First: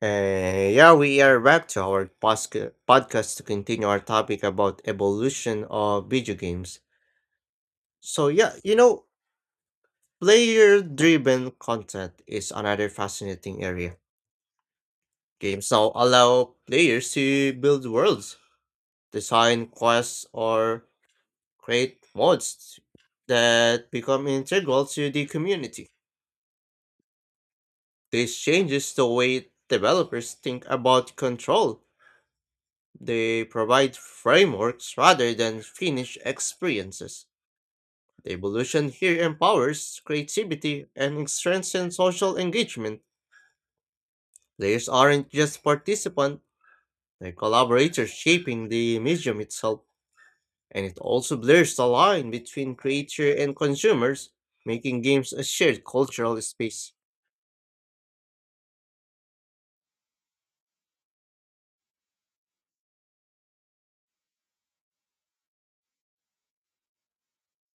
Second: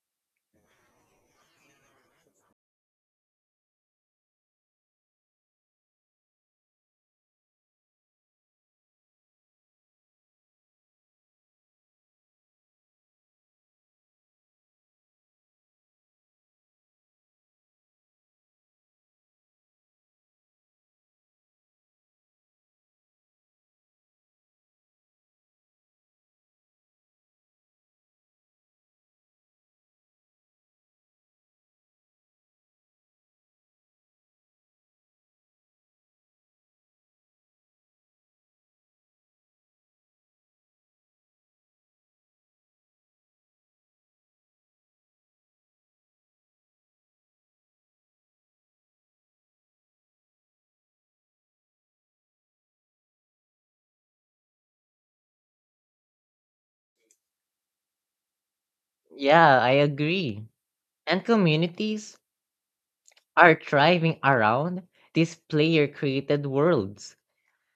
Yeah, we are back to our podcast to continue our topic about evolution of video games. So yeah, you know, player-driven content is another fascinating area. Games now allow players to build worlds, design quests, or create mods that become integral to the community. This changes the way developers think about control. They provide frameworks rather than finished experiences. The evolution here empowers creativity and strengthens social engagement. Players aren't just participants, they're collaborators shaping the medium itself, and it also blurs the line between creator and consumers, making games a shared cultural space. Yeah, I agree. And communities are thriving around these player created worlds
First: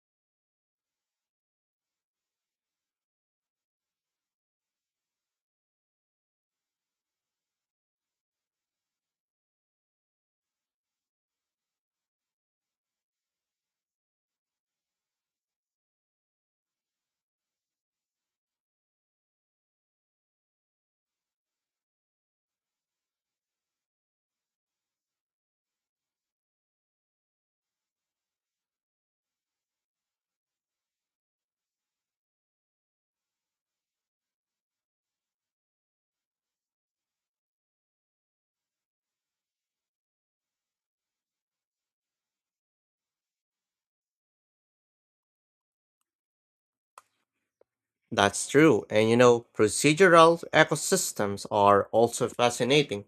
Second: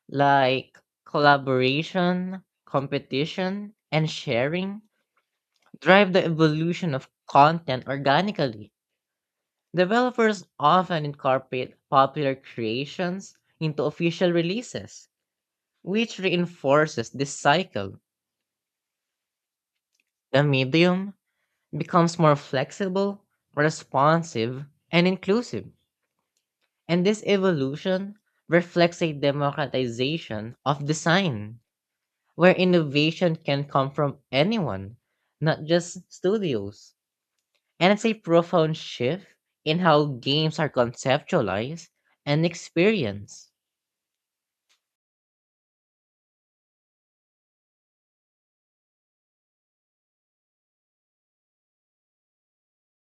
like collaboration, competition, and sharing drive the evolution of content organically. Developers often incorporate popular creations into official releases, which reinforces this cycle. The medium becomes more flexible, responsive, and inclusive. And this evolution reflects a democratization of design, where innovation can come from anyone, not just studios. And it's a profound shift in how games are conceptualized and experienced. That's true, and you know, procedural ecosystems are also fascinating.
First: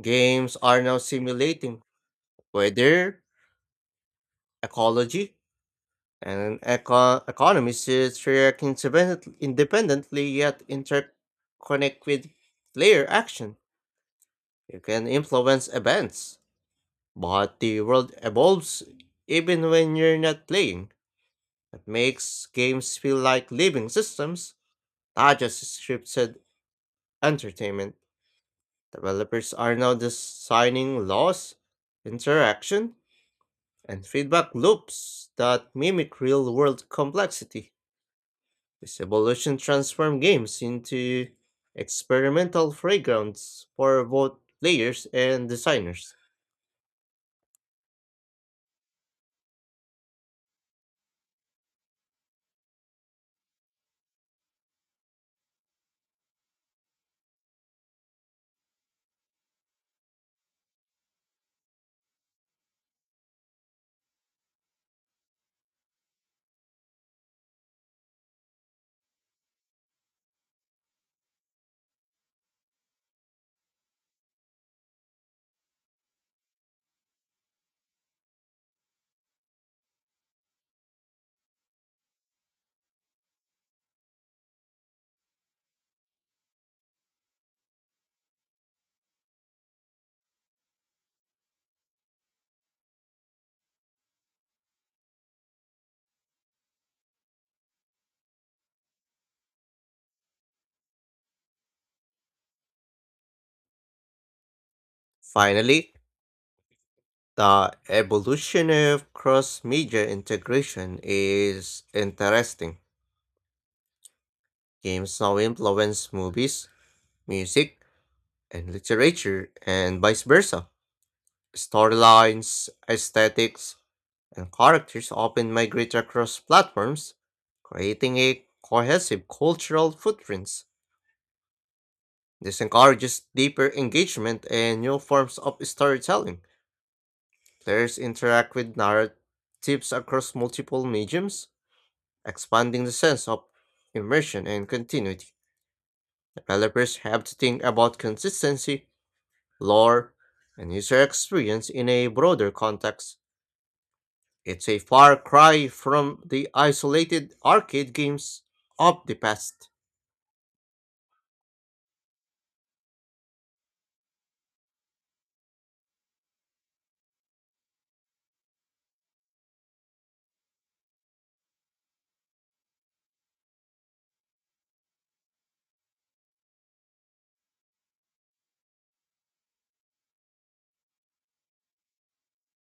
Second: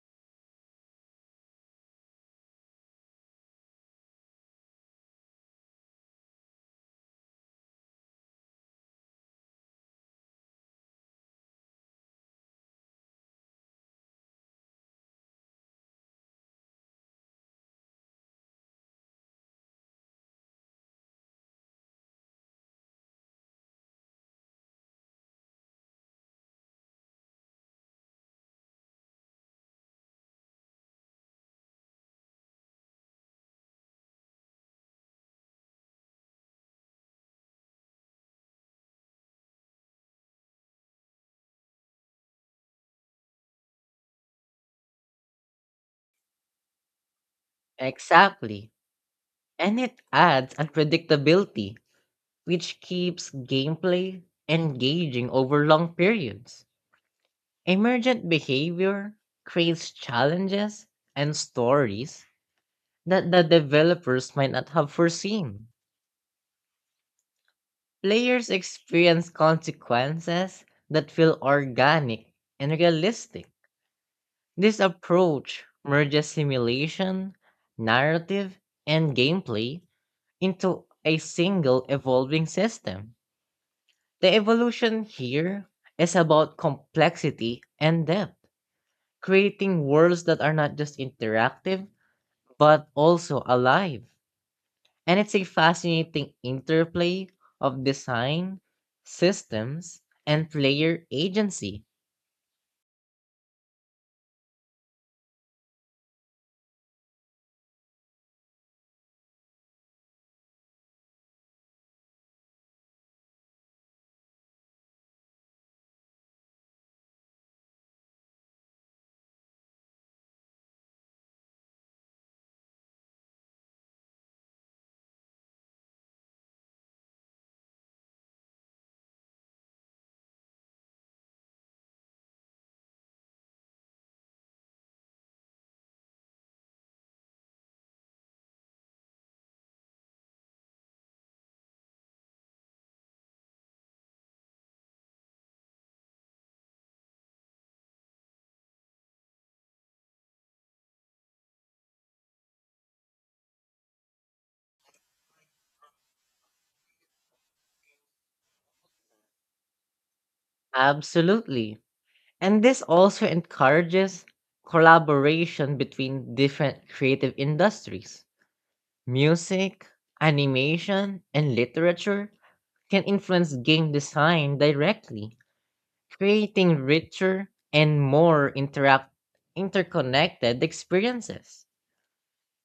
Games are now simulating weather, ecology, and economies, which independently yet interconnect with player action. You can influence events, but the world evolves even when you're not playing. That makes games feel like living systems, not just scripted entertainment. Developers are now designing laws, interaction, and feedback loops that mimic real world complexity. This evolution transformed games into experimental playgrounds for both players and designers. Exactly. And it adds unpredictability, which keeps gameplay engaging over long periods. Emergent behavior creates challenges and stories that the developers might not have foreseen. Players experience consequences that feel organic and realistic. This approach merges simulation, narrative, and gameplay into a single evolving system. The evolution here is about complexity and depth, creating worlds that are not just interactive but also alive. And it's a fascinating interplay of design, systems, and player agency. Finally, the evolution of cross media integration is interesting. Games now influence movies, music, and literature, and vice versa. Storylines, aesthetics, and characters often migrate across platforms, creating a cohesive cultural footprint. This encourages deeper engagement and new forms of storytelling. Players interact with narratives across multiple mediums, expanding the sense of immersion and continuity. Developers have to think about consistency, lore, and user experience in a broader context. It's a far cry from the isolated arcade games of the past. Absolutely. And this also encourages collaboration between different creative industries. Music, animation, and literature can influence game design directly, creating richer and more interact interconnected experiences.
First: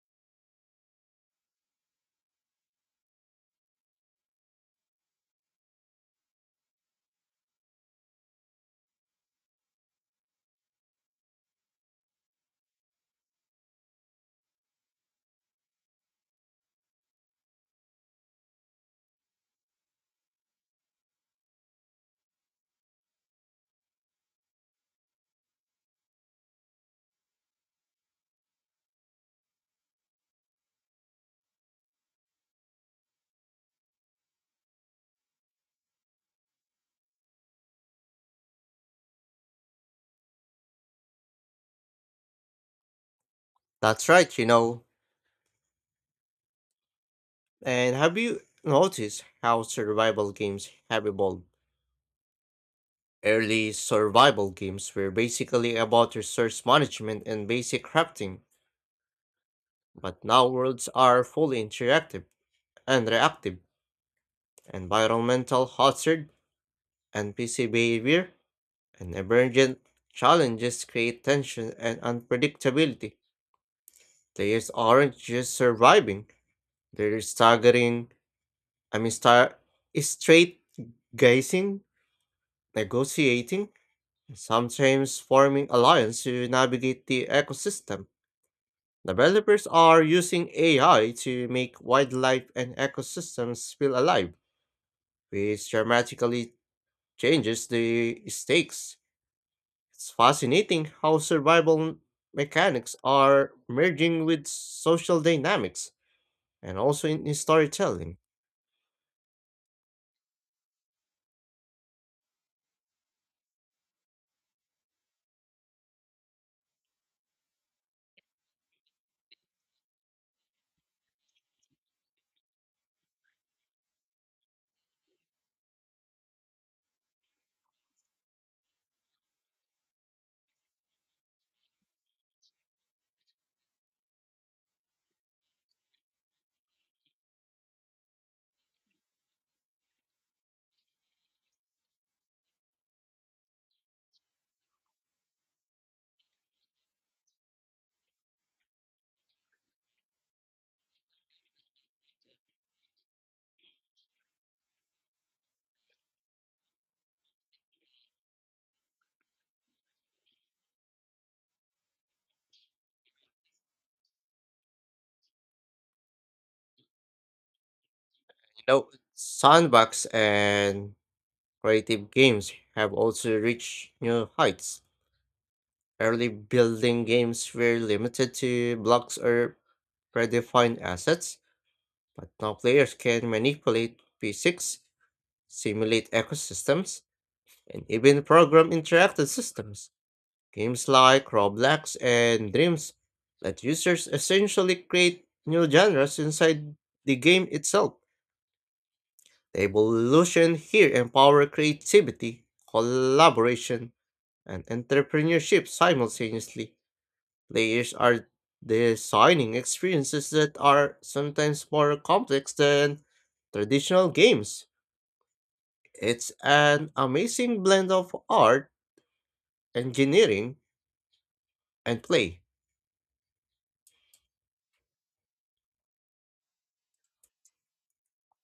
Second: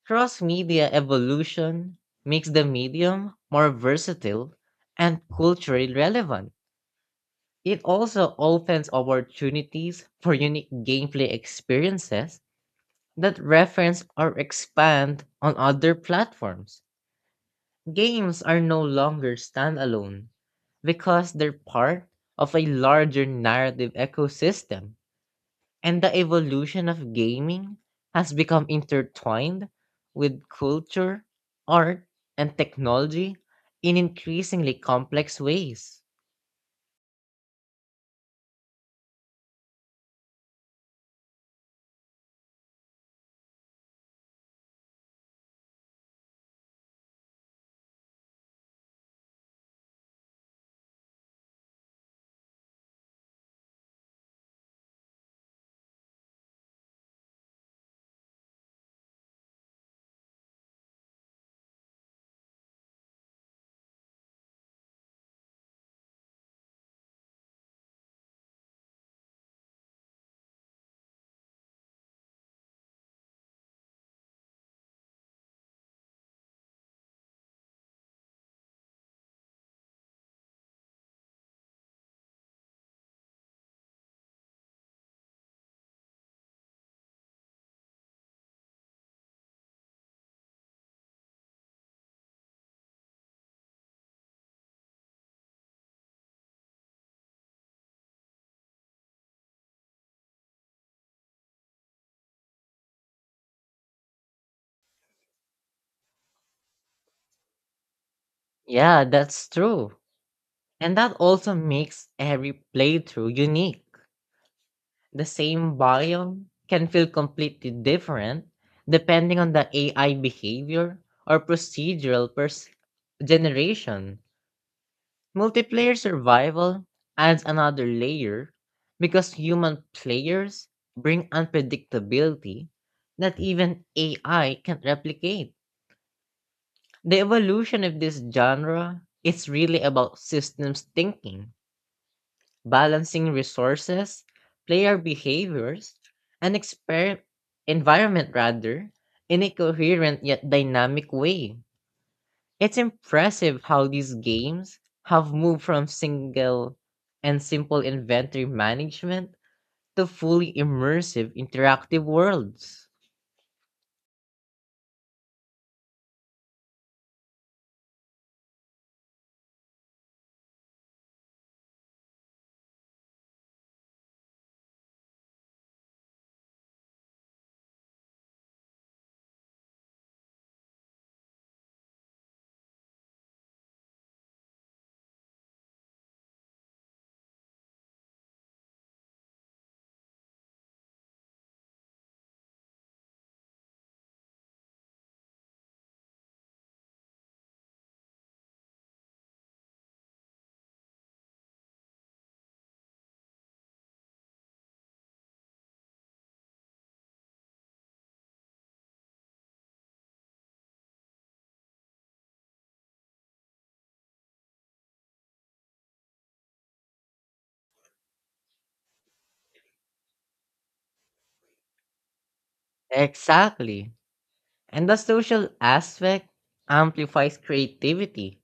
Cross-media evolution makes the medium more versatile and culturally relevant. It also opens opportunities for unique gameplay experiences that reference or expand on other platforms. Games are no longer standalone because they're part of a larger narrative ecosystem. And the evolution of gaming has become intertwined with culture, art, and technology in increasingly complex ways. That's right, you know. And have you noticed how survival games have evolved? Early survival games were basically about resource management and basic crafting, but now worlds are fully interactive and reactive. Environmental hazard, NPC behavior, and emergent challenges create tension and unpredictability. Players aren't just surviving, they're staggering, I mean, star, straight gazing, negotiating, and sometimes forming alliances to navigate the ecosystem. Developers are using AI to make wildlife and ecosystems feel alive, which dramatically changes the stakes. It's fascinating how survival mechanics are merging with social dynamics and also in storytelling. Yeah, that's true. And that also makes every playthrough unique. The same biome can feel completely different depending on the AI behavior or generation. Multiplayer survival adds another layer because human players bring unpredictability that even AI can't replicate. The evolution of this genre is really about systems thinking, balancing resources, player behaviors, and environment rather in a coherent yet dynamic way. It's impressive how these games have moved from single and simple inventory management to fully immersive interactive worlds. You know, sandbox and creative games have also reached new heights. Early building games were limited to blocks or predefined assets. But now players can manipulate physics, simulate ecosystems, and even program interactive systems. Games like Roblox and Dreams let users essentially create new genres inside the game itself. The evolution here empower creativity, collaboration, and entrepreneurship simultaneously. Players are designing experiences that are sometimes more complex than traditional games. It's an amazing blend of art, engineering, and play. Exactly. And the social aspect amplifies creativity.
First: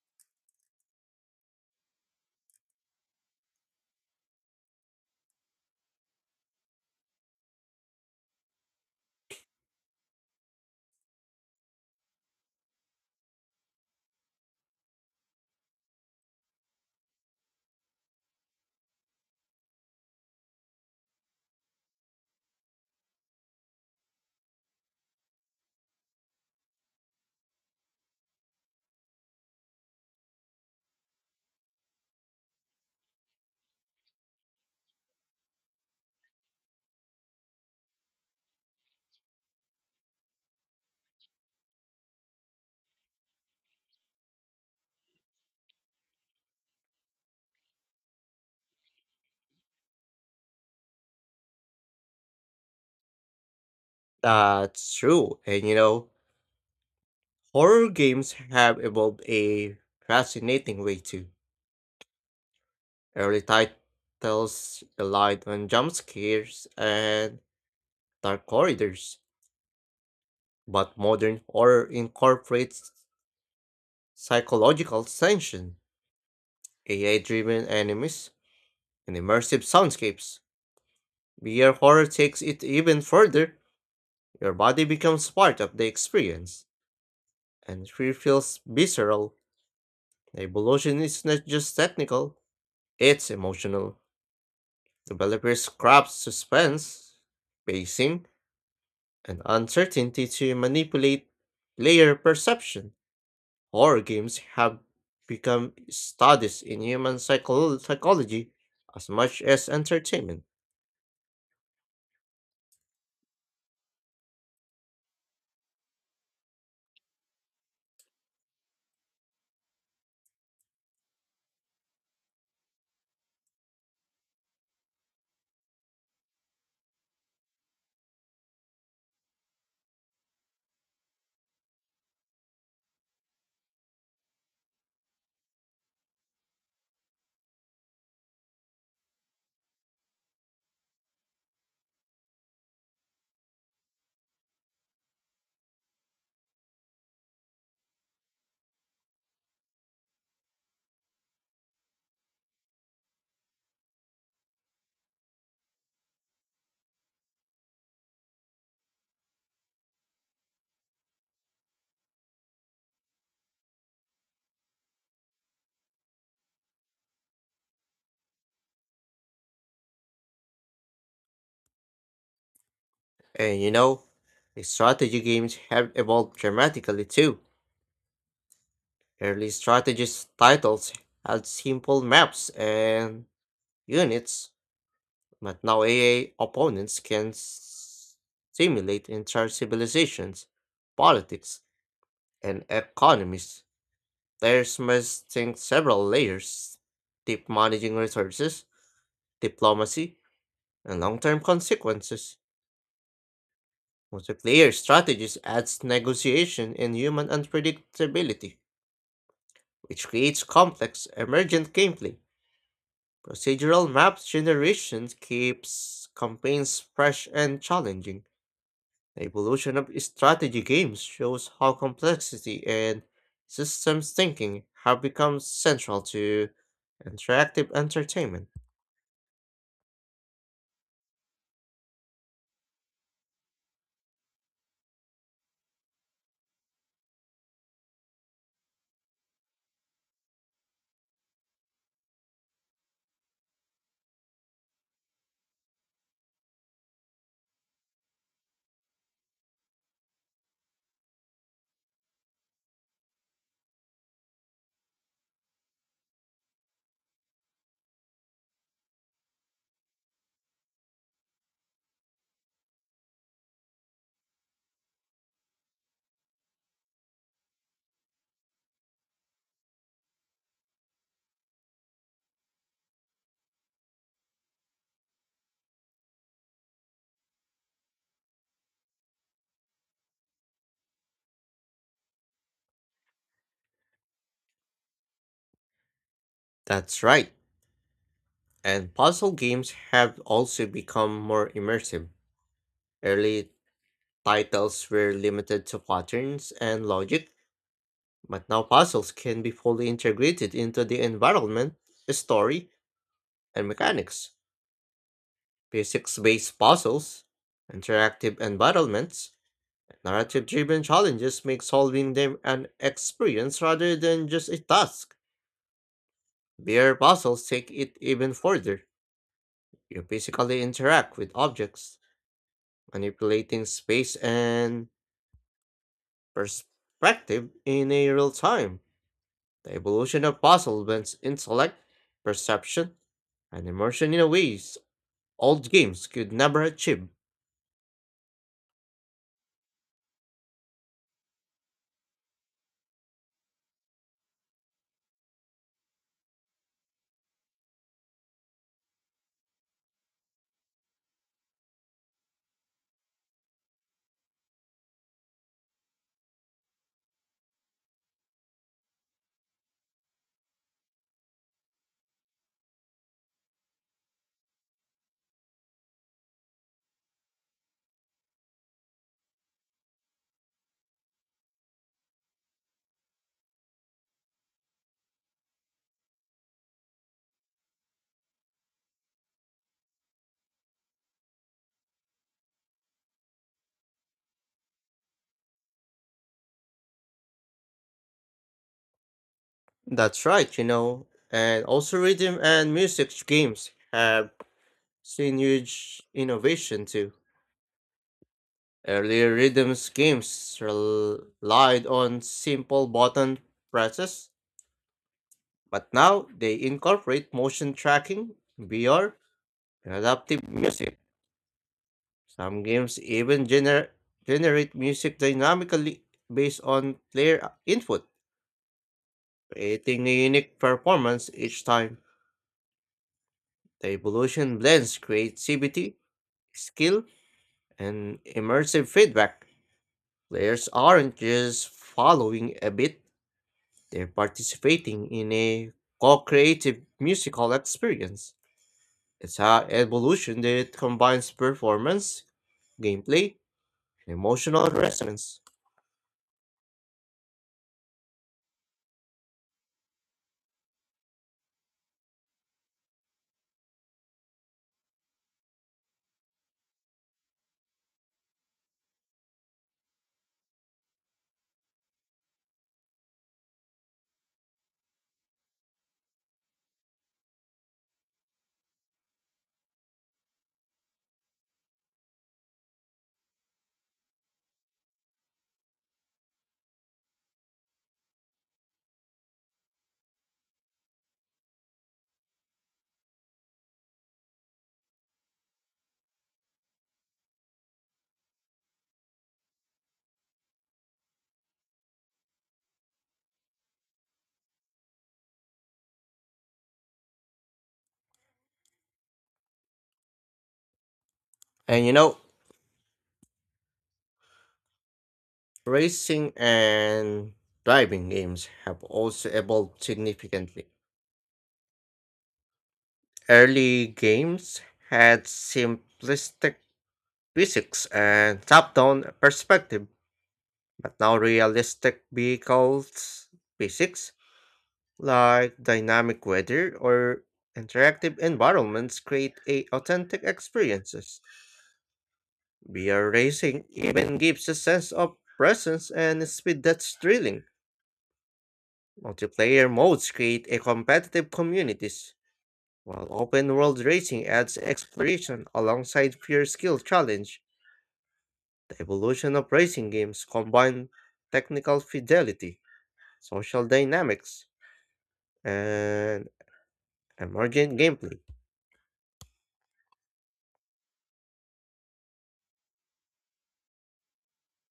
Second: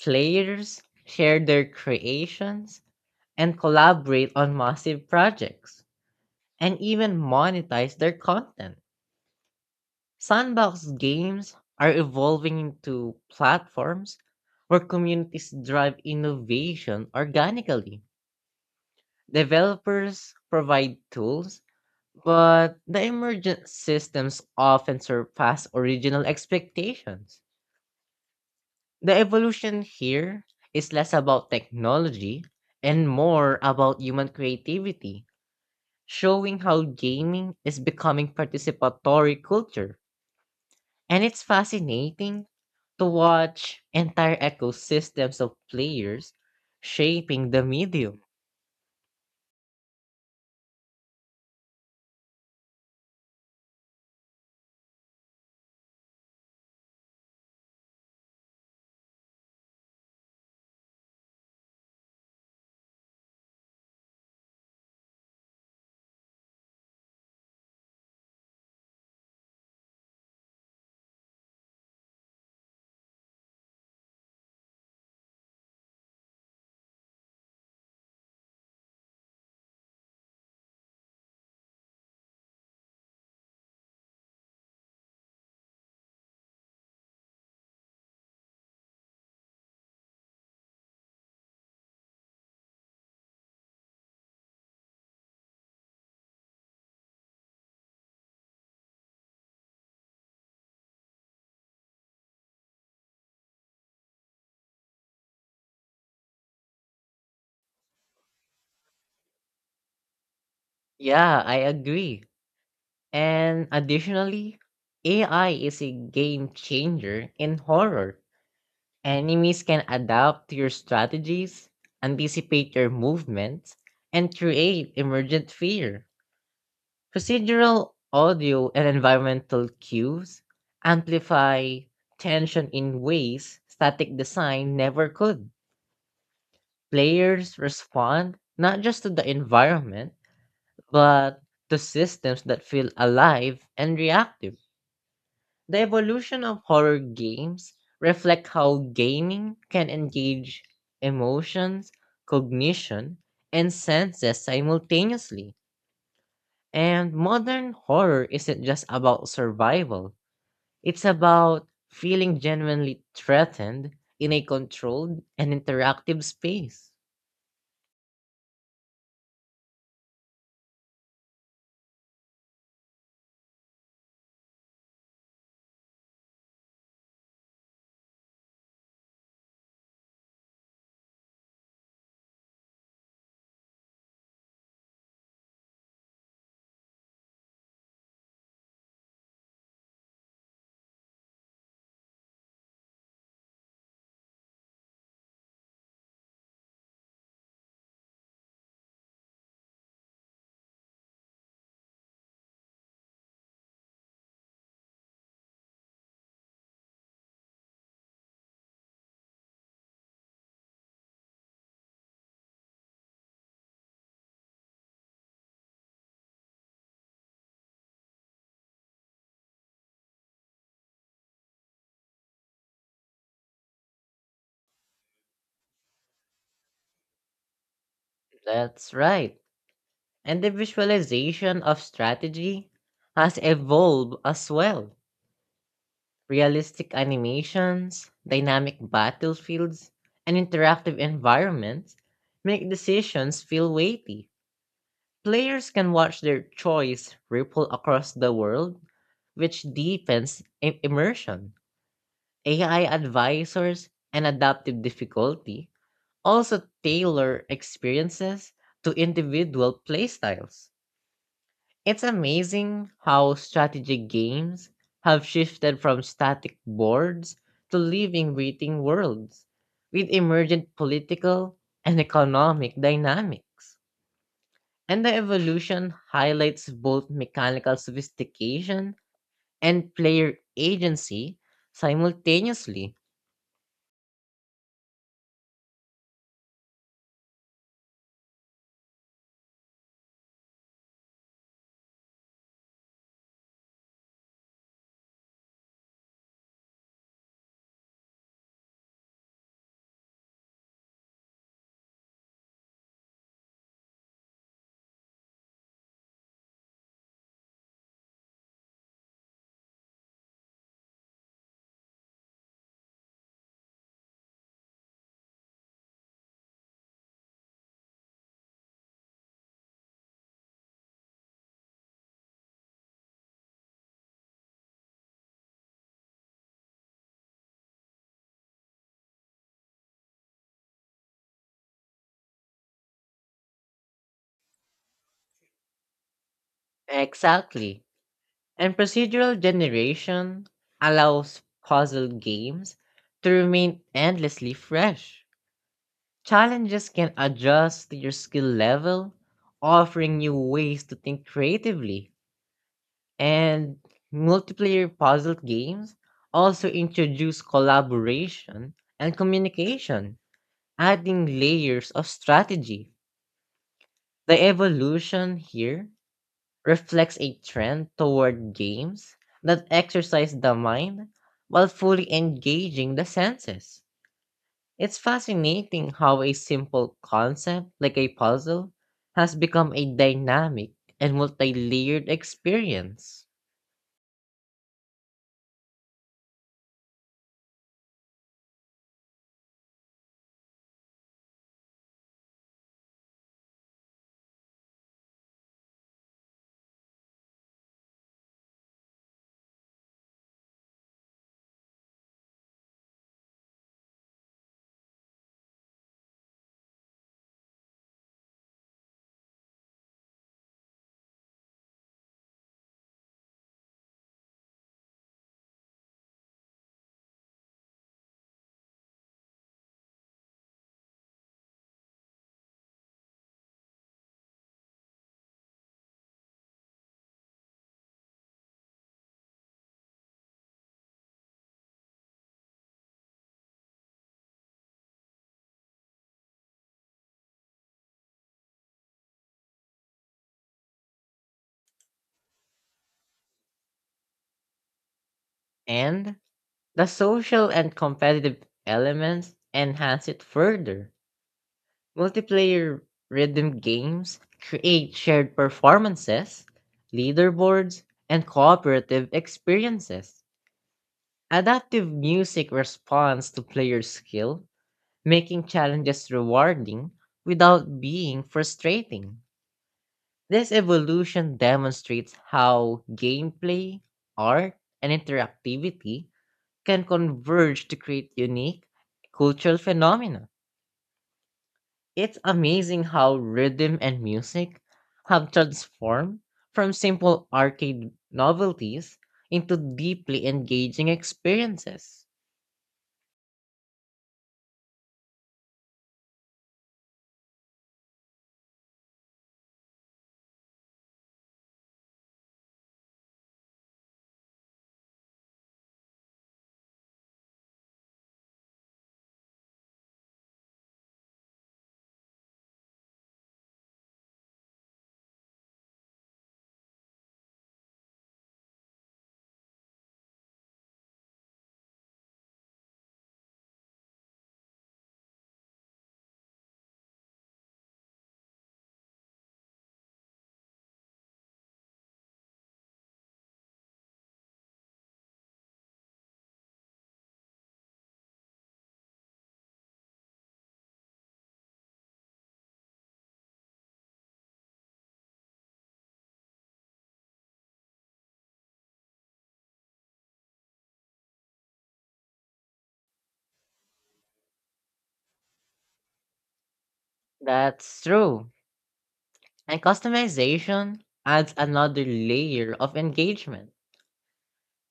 Players share their creations and collaborate on massive projects and even monetize their content. Sandbox games are evolving into platforms where communities drive innovation organically. Developers provide tools, but the emergent systems often surpass original expectations. The evolution here is less about technology and more about human creativity, showing how gaming is becoming participatory culture. And it's fascinating to watch entire ecosystems of players shaping the medium. That's true. And you know, horror games have evolved a fascinating way too. Early titles relied on jump scares and dark corridors, but modern horror incorporates psychological tension, AI-driven enemies, and immersive soundscapes. VR horror takes it even further. Your body becomes part of the experience, and fear feels visceral. Evolution is not just technical, it's emotional. Developers craft suspense, pacing, and uncertainty to manipulate player perception. Horror games have become studies in psychology as much as entertainment. Yeah, I agree. And additionally, AI is a game changer in horror. Enemies can adapt to your strategies, anticipate your movements, and create emergent fear. Procedural audio and environmental cues amplify tension in ways static design never could. Players respond not just to the environment, but to systems that feel alive and reactive. The evolution of horror games reflect how gaming can engage emotions, cognition, and senses simultaneously. And modern horror isn't just about survival. It's about feeling genuinely threatened in a controlled and interactive space. And you know, the strategy games have evolved dramatically too. Early strategist titles had simple maps and units. But now AI opponents can simulate entire civilizations, politics, and economies. Players must think several layers, deep managing resources, diplomacy, and long-term consequences. Multiplayer strategies adds negotiation and human unpredictability, which creates complex, emergent gameplay. Procedural map generation keeps campaigns fresh and challenging. The evolution of strategy games shows how complexity and systems thinking have become central to interactive entertainment. That's right. And the visualization of strategy has evolved as well. Realistic animations, dynamic battlefields, and interactive environments make decisions feel weighty. Players can watch their choice ripple across the world, which deepens immersion. AI advisors and adaptive difficulty also tailor experiences to individual playstyles. It's amazing how strategy games have shifted from static boards to living, breathing worlds with emergent political and economic dynamics. And the evolution highlights both mechanical sophistication and player agency simultaneously. That's right, and puzzle games have also become more immersive. Early titles were limited to patterns and logic, but now puzzles can be fully integrated into the environment, story, and mechanics. Physics based puzzles, interactive environments, narrative driven challenges make solving them an experience rather than just a task. Beer puzzles take it even further. You physically interact with objects, manipulating space and perspective in a real time. The evolution of puzzle blends intellect, perception, and immersion in a ways old games could never achieve. Exactly. And procedural generation allows puzzle games to remain endlessly fresh. Challenges can adjust to your skill level, offering new ways to think creatively. And multiplayer puzzle games also introduce collaboration and communication, adding layers of strategy. The evolution here reflects a trend toward games that exercise the mind while fully engaging the senses. It's fascinating how a simple concept like a puzzle has become a dynamic and multi layered experience. That's right, you know. And also rhythm and music games have seen huge innovation too. Earlier rhythm schemes relied on simple button presses, but now they incorporate motion tracking, VR, and adaptive music. Some games even generate music dynamically based on player input, creating a unique performance each time. The evolution blends creativity, skill, and immersive feedback. Players aren't just following a beat. They're participating in a co-creative musical experience. It's an evolution that combines performance, gameplay, and emotional resonance. And the social and competitive elements enhance it further. Multiplayer rhythm games create shared performances, leaderboards, and cooperative experiences. Adaptive music responds to player skill, making challenges rewarding without being frustrating. This evolution demonstrates how gameplay, art, and interactivity can converge to create unique cultural phenomena. It's amazing how rhythm and music have transformed from simple arcade novelties into deeply engaging experiences. And you know, racing and driving games have also evolved significantly. Early games had simplistic physics and top down perspective, but now realistic vehicles physics, like dynamic weather or interactive environments, create a authentic experiences. VR racing even gives a sense of presence and speed that's thrilling. Multiplayer modes create a competitive communities, while open world racing adds exploration alongside pure skill challenge. The evolution of racing games combine technical fidelity, social dynamics, and emergent That's gameplay. true. And customization adds another layer of engagement.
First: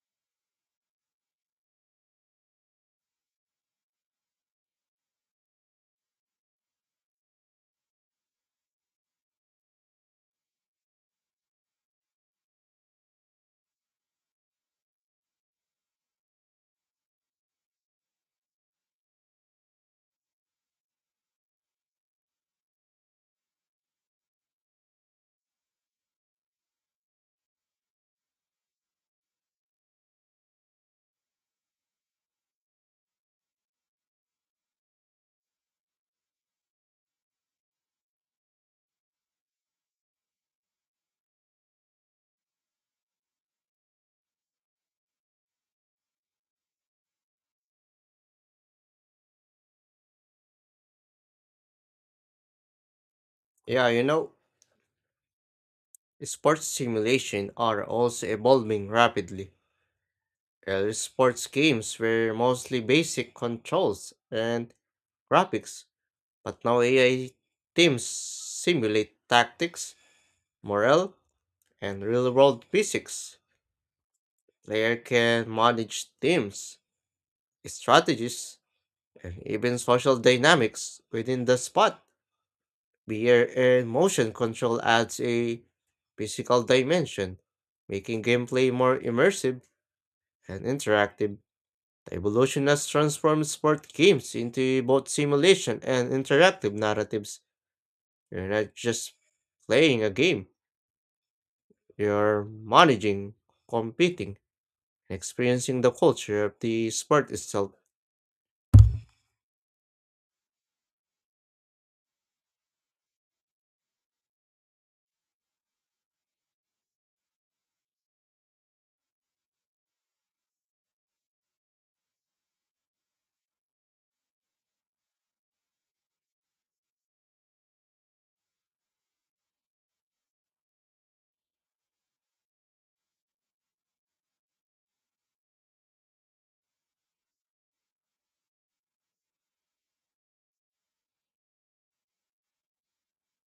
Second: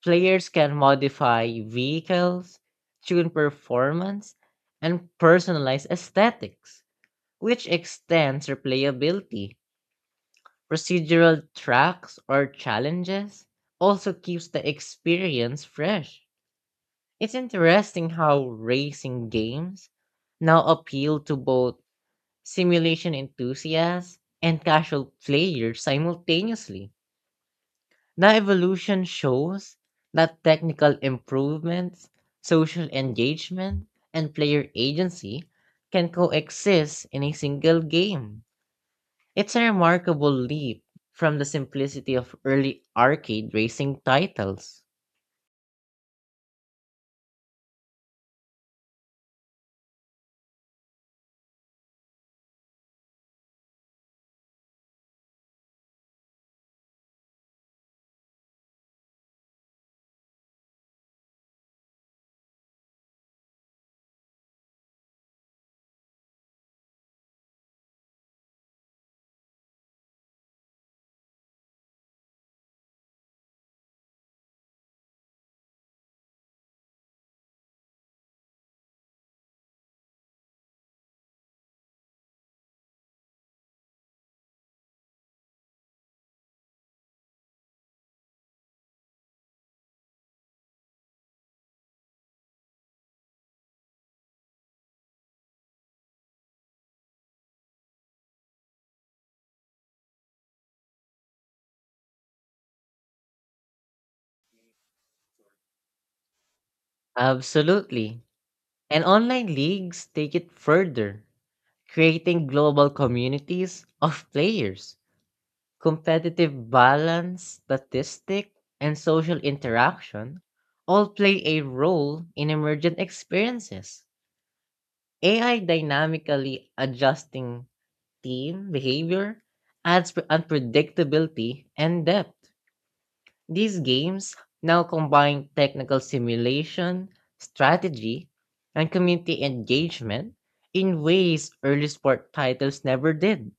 Players can modify vehicles, tune performance, and personalize aesthetics, which extends replayability. Procedural tracks or challenges also keeps the experience fresh. It's interesting how racing games now appeal to both simulation enthusiasts and casual players simultaneously. The evolution shows that technical improvements, social engagement, and player agency can coexist in a single game. It's a remarkable leap from the simplicity of early arcade racing titles. Yeah, you know, Sports simulation are also evolving rapidly. Early sports games were mostly basic controls and graphics, but now AI teams simulate tactics, morale, and real world physics. Player can manage teams, strategies, and even social dynamics within the spot. Behavior and motion control adds a physical dimension, making gameplay more immersive and interactive. The evolution has transformed sport games into both simulation and interactive narratives. You're not just playing a game, you're managing, competing, and experiencing the culture of the sport itself. Absolutely. And online leagues take it further, creating global communities of players. Competitive balance, statistic, and social interaction all play a role in emergent experiences. AI dynamically adjusting team behavior adds unpredictability and depth. These games now combine technical simulation, strategy, and community engagement in ways early sport titles never did.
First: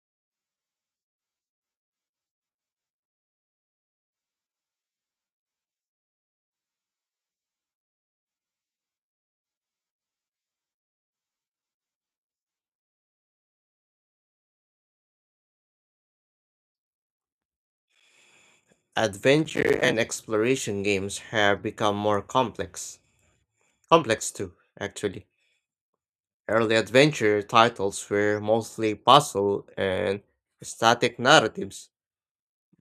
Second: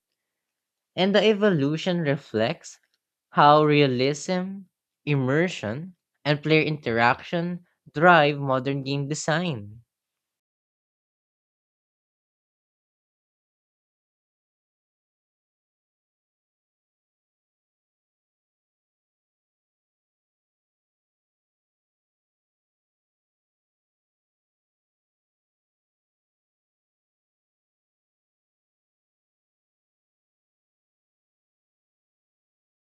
And the evolution reflects how realism, immersion, and player interaction drive modern game design. Adventure and exploration games have become more complex. Complex too, actually. Early adventure titles were mostly puzzle and static narratives,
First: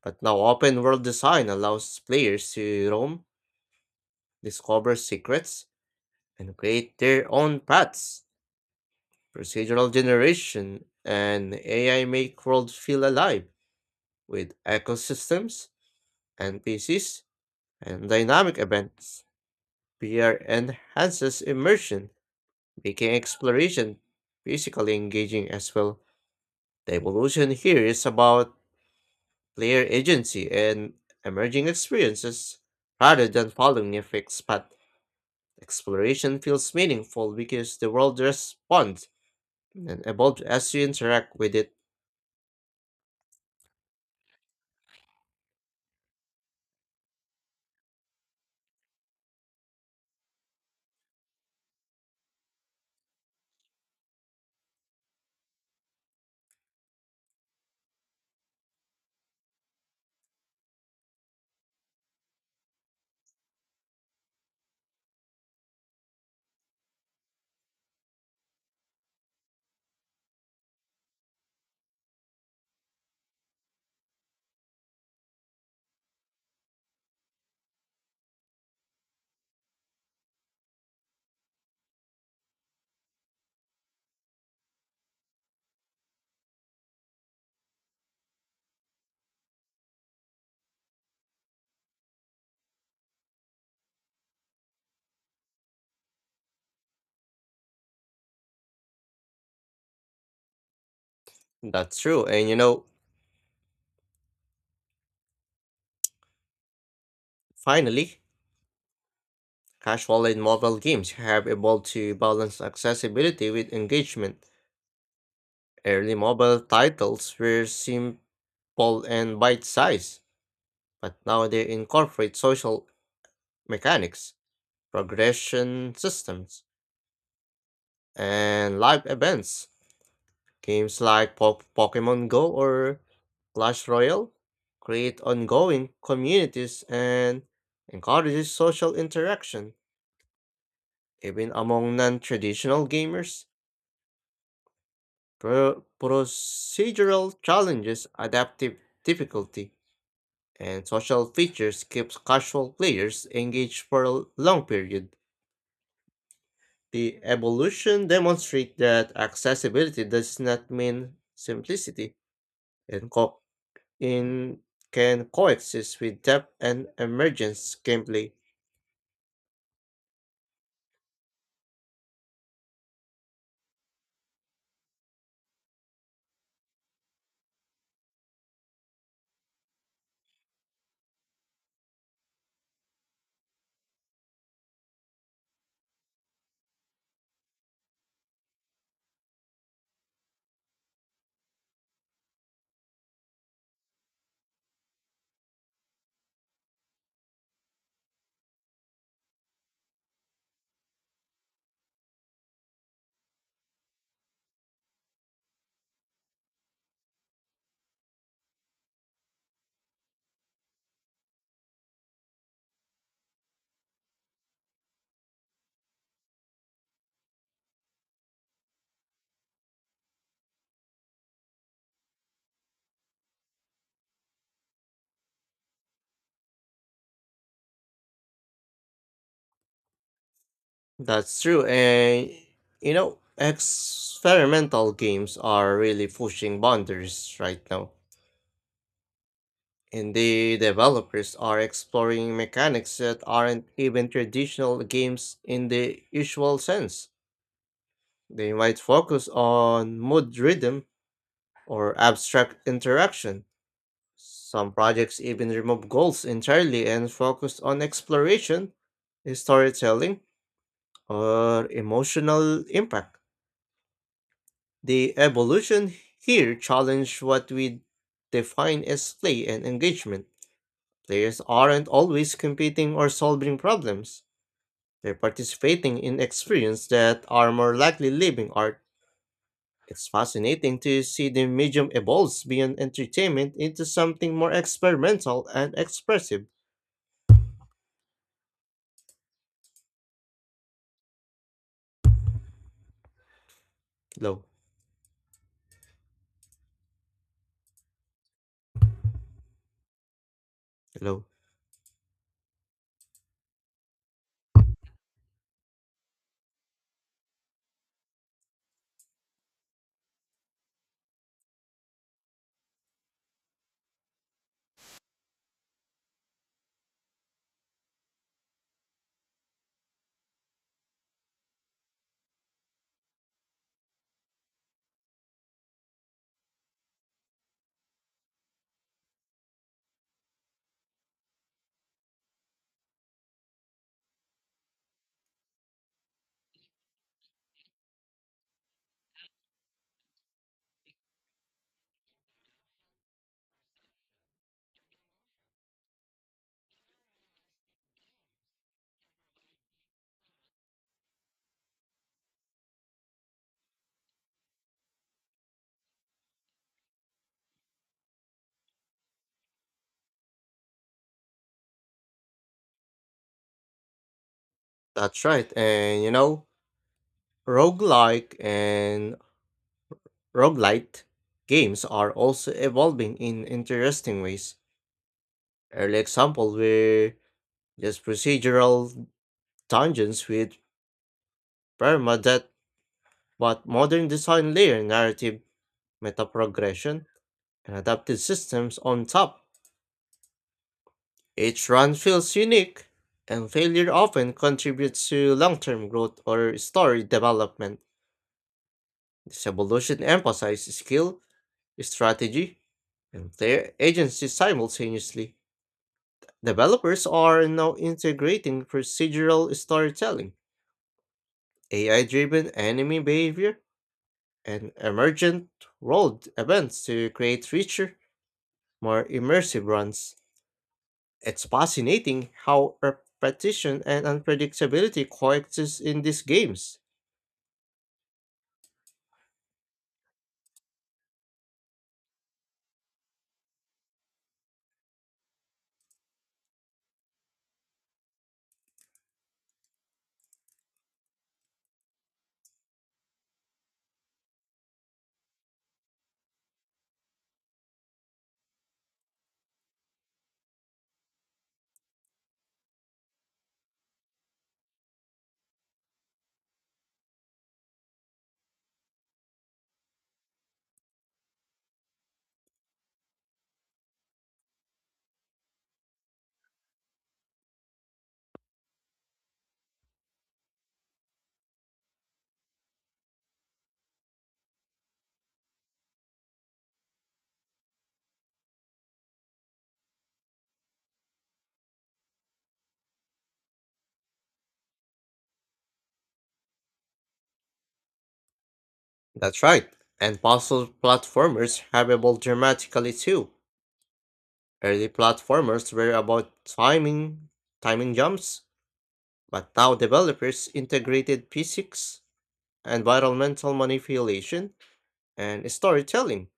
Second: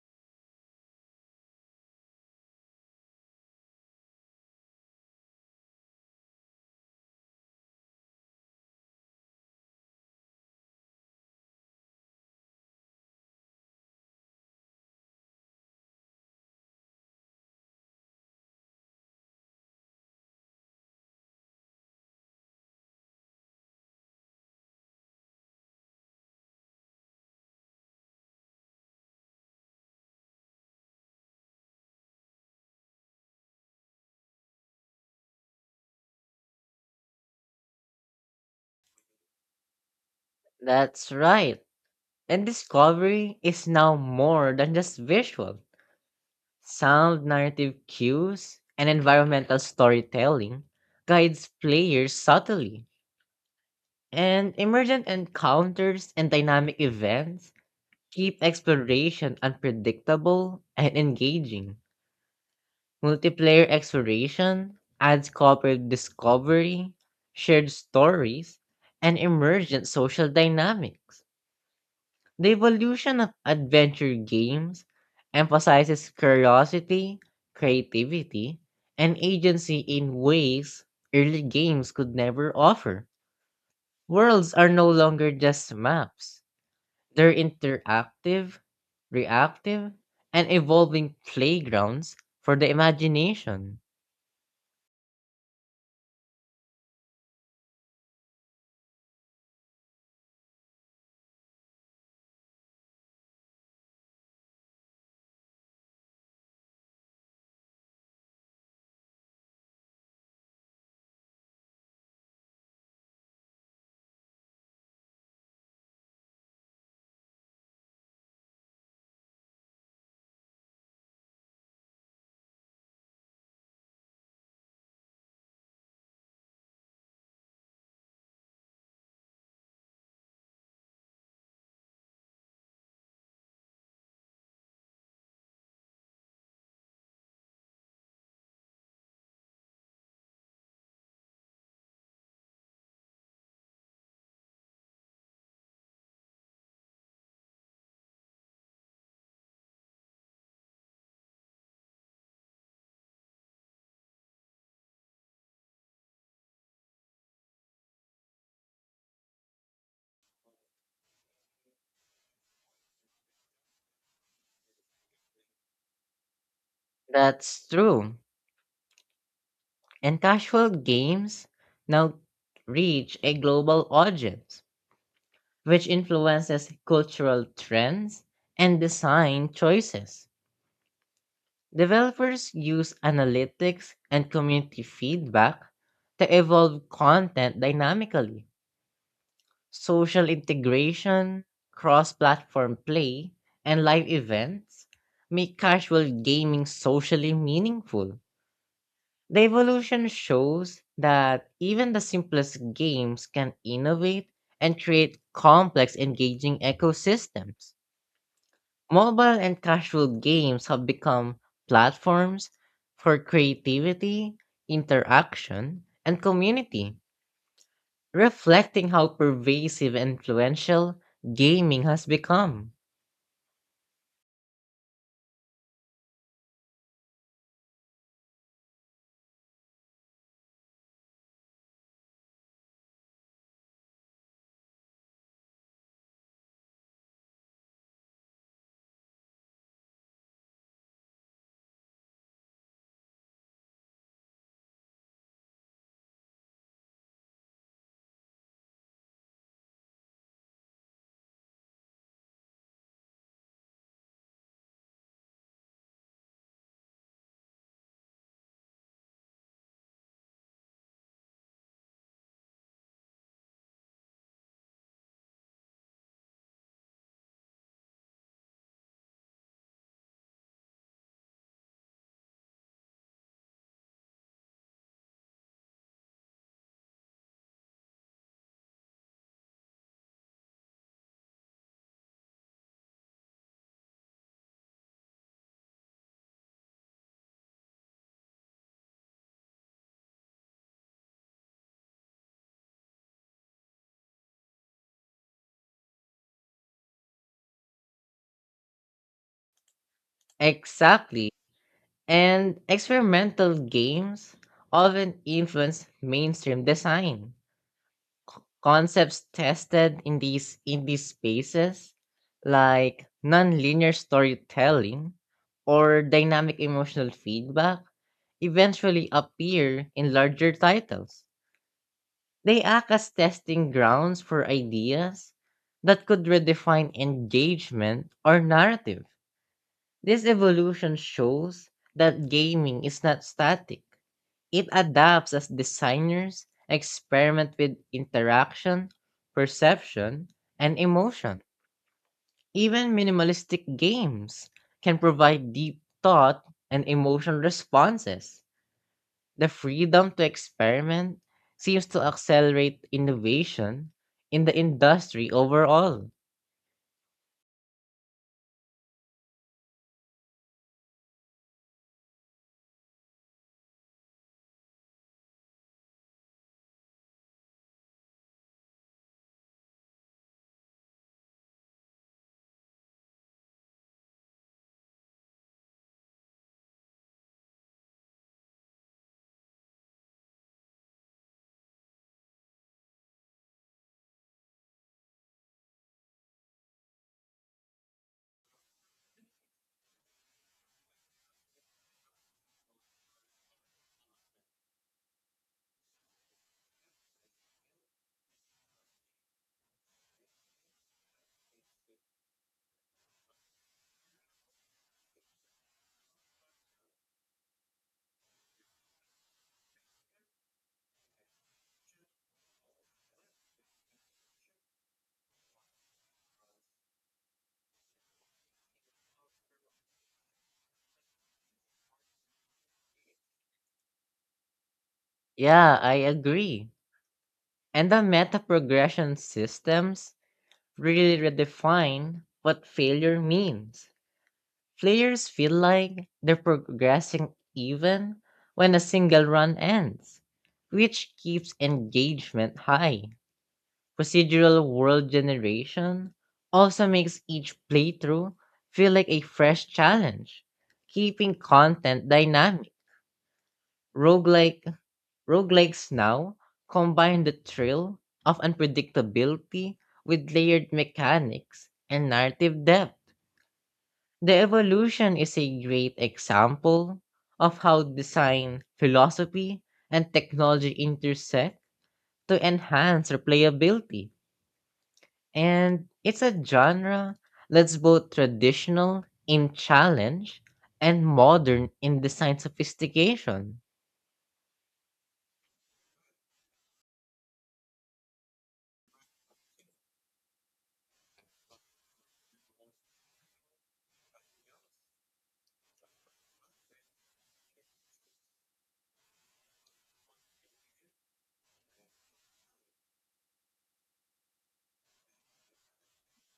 but now open world design allows players to roam, discover secrets, and create their own paths. Procedural generation and AI make world feel alive with ecosystems, NPCs, and dynamic events. VR enhances immersion, making exploration physically engaging as well. The evolution here is about player agency and emerging experiences rather than following a fixed path. Exploration feels meaningful because the world responds and evolved as you That's interact with right. it. And discovery is now more than just visual. Sound narrative cues and environmental storytelling guides players subtly. And emergent encounters and dynamic events keep exploration unpredictable and engaging. Multiplayer exploration adds cooperative discovery, shared stories, and emergent social dynamics. The evolution of adventure games emphasizes curiosity, creativity, and agency in ways early games could never offer. Worlds are no longer just maps, they're interactive, reactive, and evolving playgrounds for the imagination. That's true. And you know, finally, casual and mobile games have evolved to balance accessibility with engagement. Early mobile titles were simple and bite sized, but now they incorporate social mechanics, progression systems, and live events. Games like Pokemon Go or Clash Royale create ongoing communities and encourages social interaction, even among non-traditional gamers. Procedural challenges, adaptive difficulty, and social features keeps casual players engaged for a long period. The evolution demonstrates that accessibility does not mean simplicity. And co- in can coexist with depth and That's emergence true. gameplay. And casual games now reach a global audience, which influences cultural trends and design choices. Developers use analytics and community feedback to evolve content dynamically. Social integration, cross platform play, and live events make casual gaming socially meaningful. The evolution shows that even the simplest games can innovate and create complex, engaging ecosystems. Mobile and casual games have become platforms for creativity, interaction, and community, reflecting how pervasive and influential gaming has become. That's true, and you know, experimental games are really pushing boundaries right now. And the developers are exploring mechanics that aren't even traditional games in the usual sense. They might focus on mood rhythm or abstract interaction. Some projects even remove goals entirely and focus on exploration, storytelling, or emotional impact. The evolution here challenge what we define as play and engagement. Players aren't always competing or solving problems. They're participating in experiences that are more likely living art. It's fascinating to see the medium evolves beyond entertainment into something more experimental and expressive. Hello, hello. Exactly. And experimental games often influence mainstream design concepts tested in these spaces like nonlinear storytelling or dynamic emotional feedback eventually appear in larger titles. They act as testing grounds for ideas that could redefine engagement or narrative. This evolution shows that gaming is not static. It adapts as designers experiment with interaction, perception, and emotion. Even minimalistic games can provide deep thought and emotional responses. The freedom to experiment seems to accelerate innovation in the industry overall. That's right. And you know, roguelike and roguelite games are also evolving in interesting ways. Early example were just procedural dungeons with permadeath, but modern design layer narrative, meta progression, and adaptive systems on top. Each run feels unique, and failure often contributes to long term growth or story development. This evolution emphasizes skill, strategy, and their agencies simultaneously. Developers are now integrating procedural storytelling, AI driven enemy behavior, and emergent world events to create richer, more immersive runs. It's fascinating how repetition and unpredictability Yeah, coexist I in these agree. games. And the meta progression systems really redefine what failure means. Players feel like they're progressing even when a single run ends, which keeps engagement high. Procedural world generation also makes each playthrough feel like a fresh challenge, keeping content dynamic. Roguelike Roguelikes now combine the thrill of unpredictability with layered mechanics and narrative depth. The evolution is a great example of how design, philosophy, and technology intersect to enhance replayability. And it's a genre that's both traditional in challenge and modern in design sophistication. That's right, and puzzle platformers have evolved dramatically too. Early platformers were about timing, jumps. But now developers integrated physics, environmental manipulation, and storytelling.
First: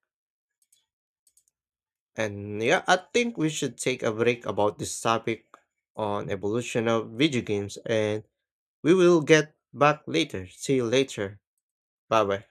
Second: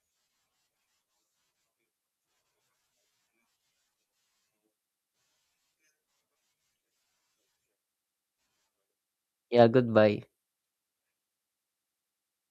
And yeah, I think we should take a break about this topic on evolution of video games, and we will get Yeah, back goodbye. later. See you later. Bye bye.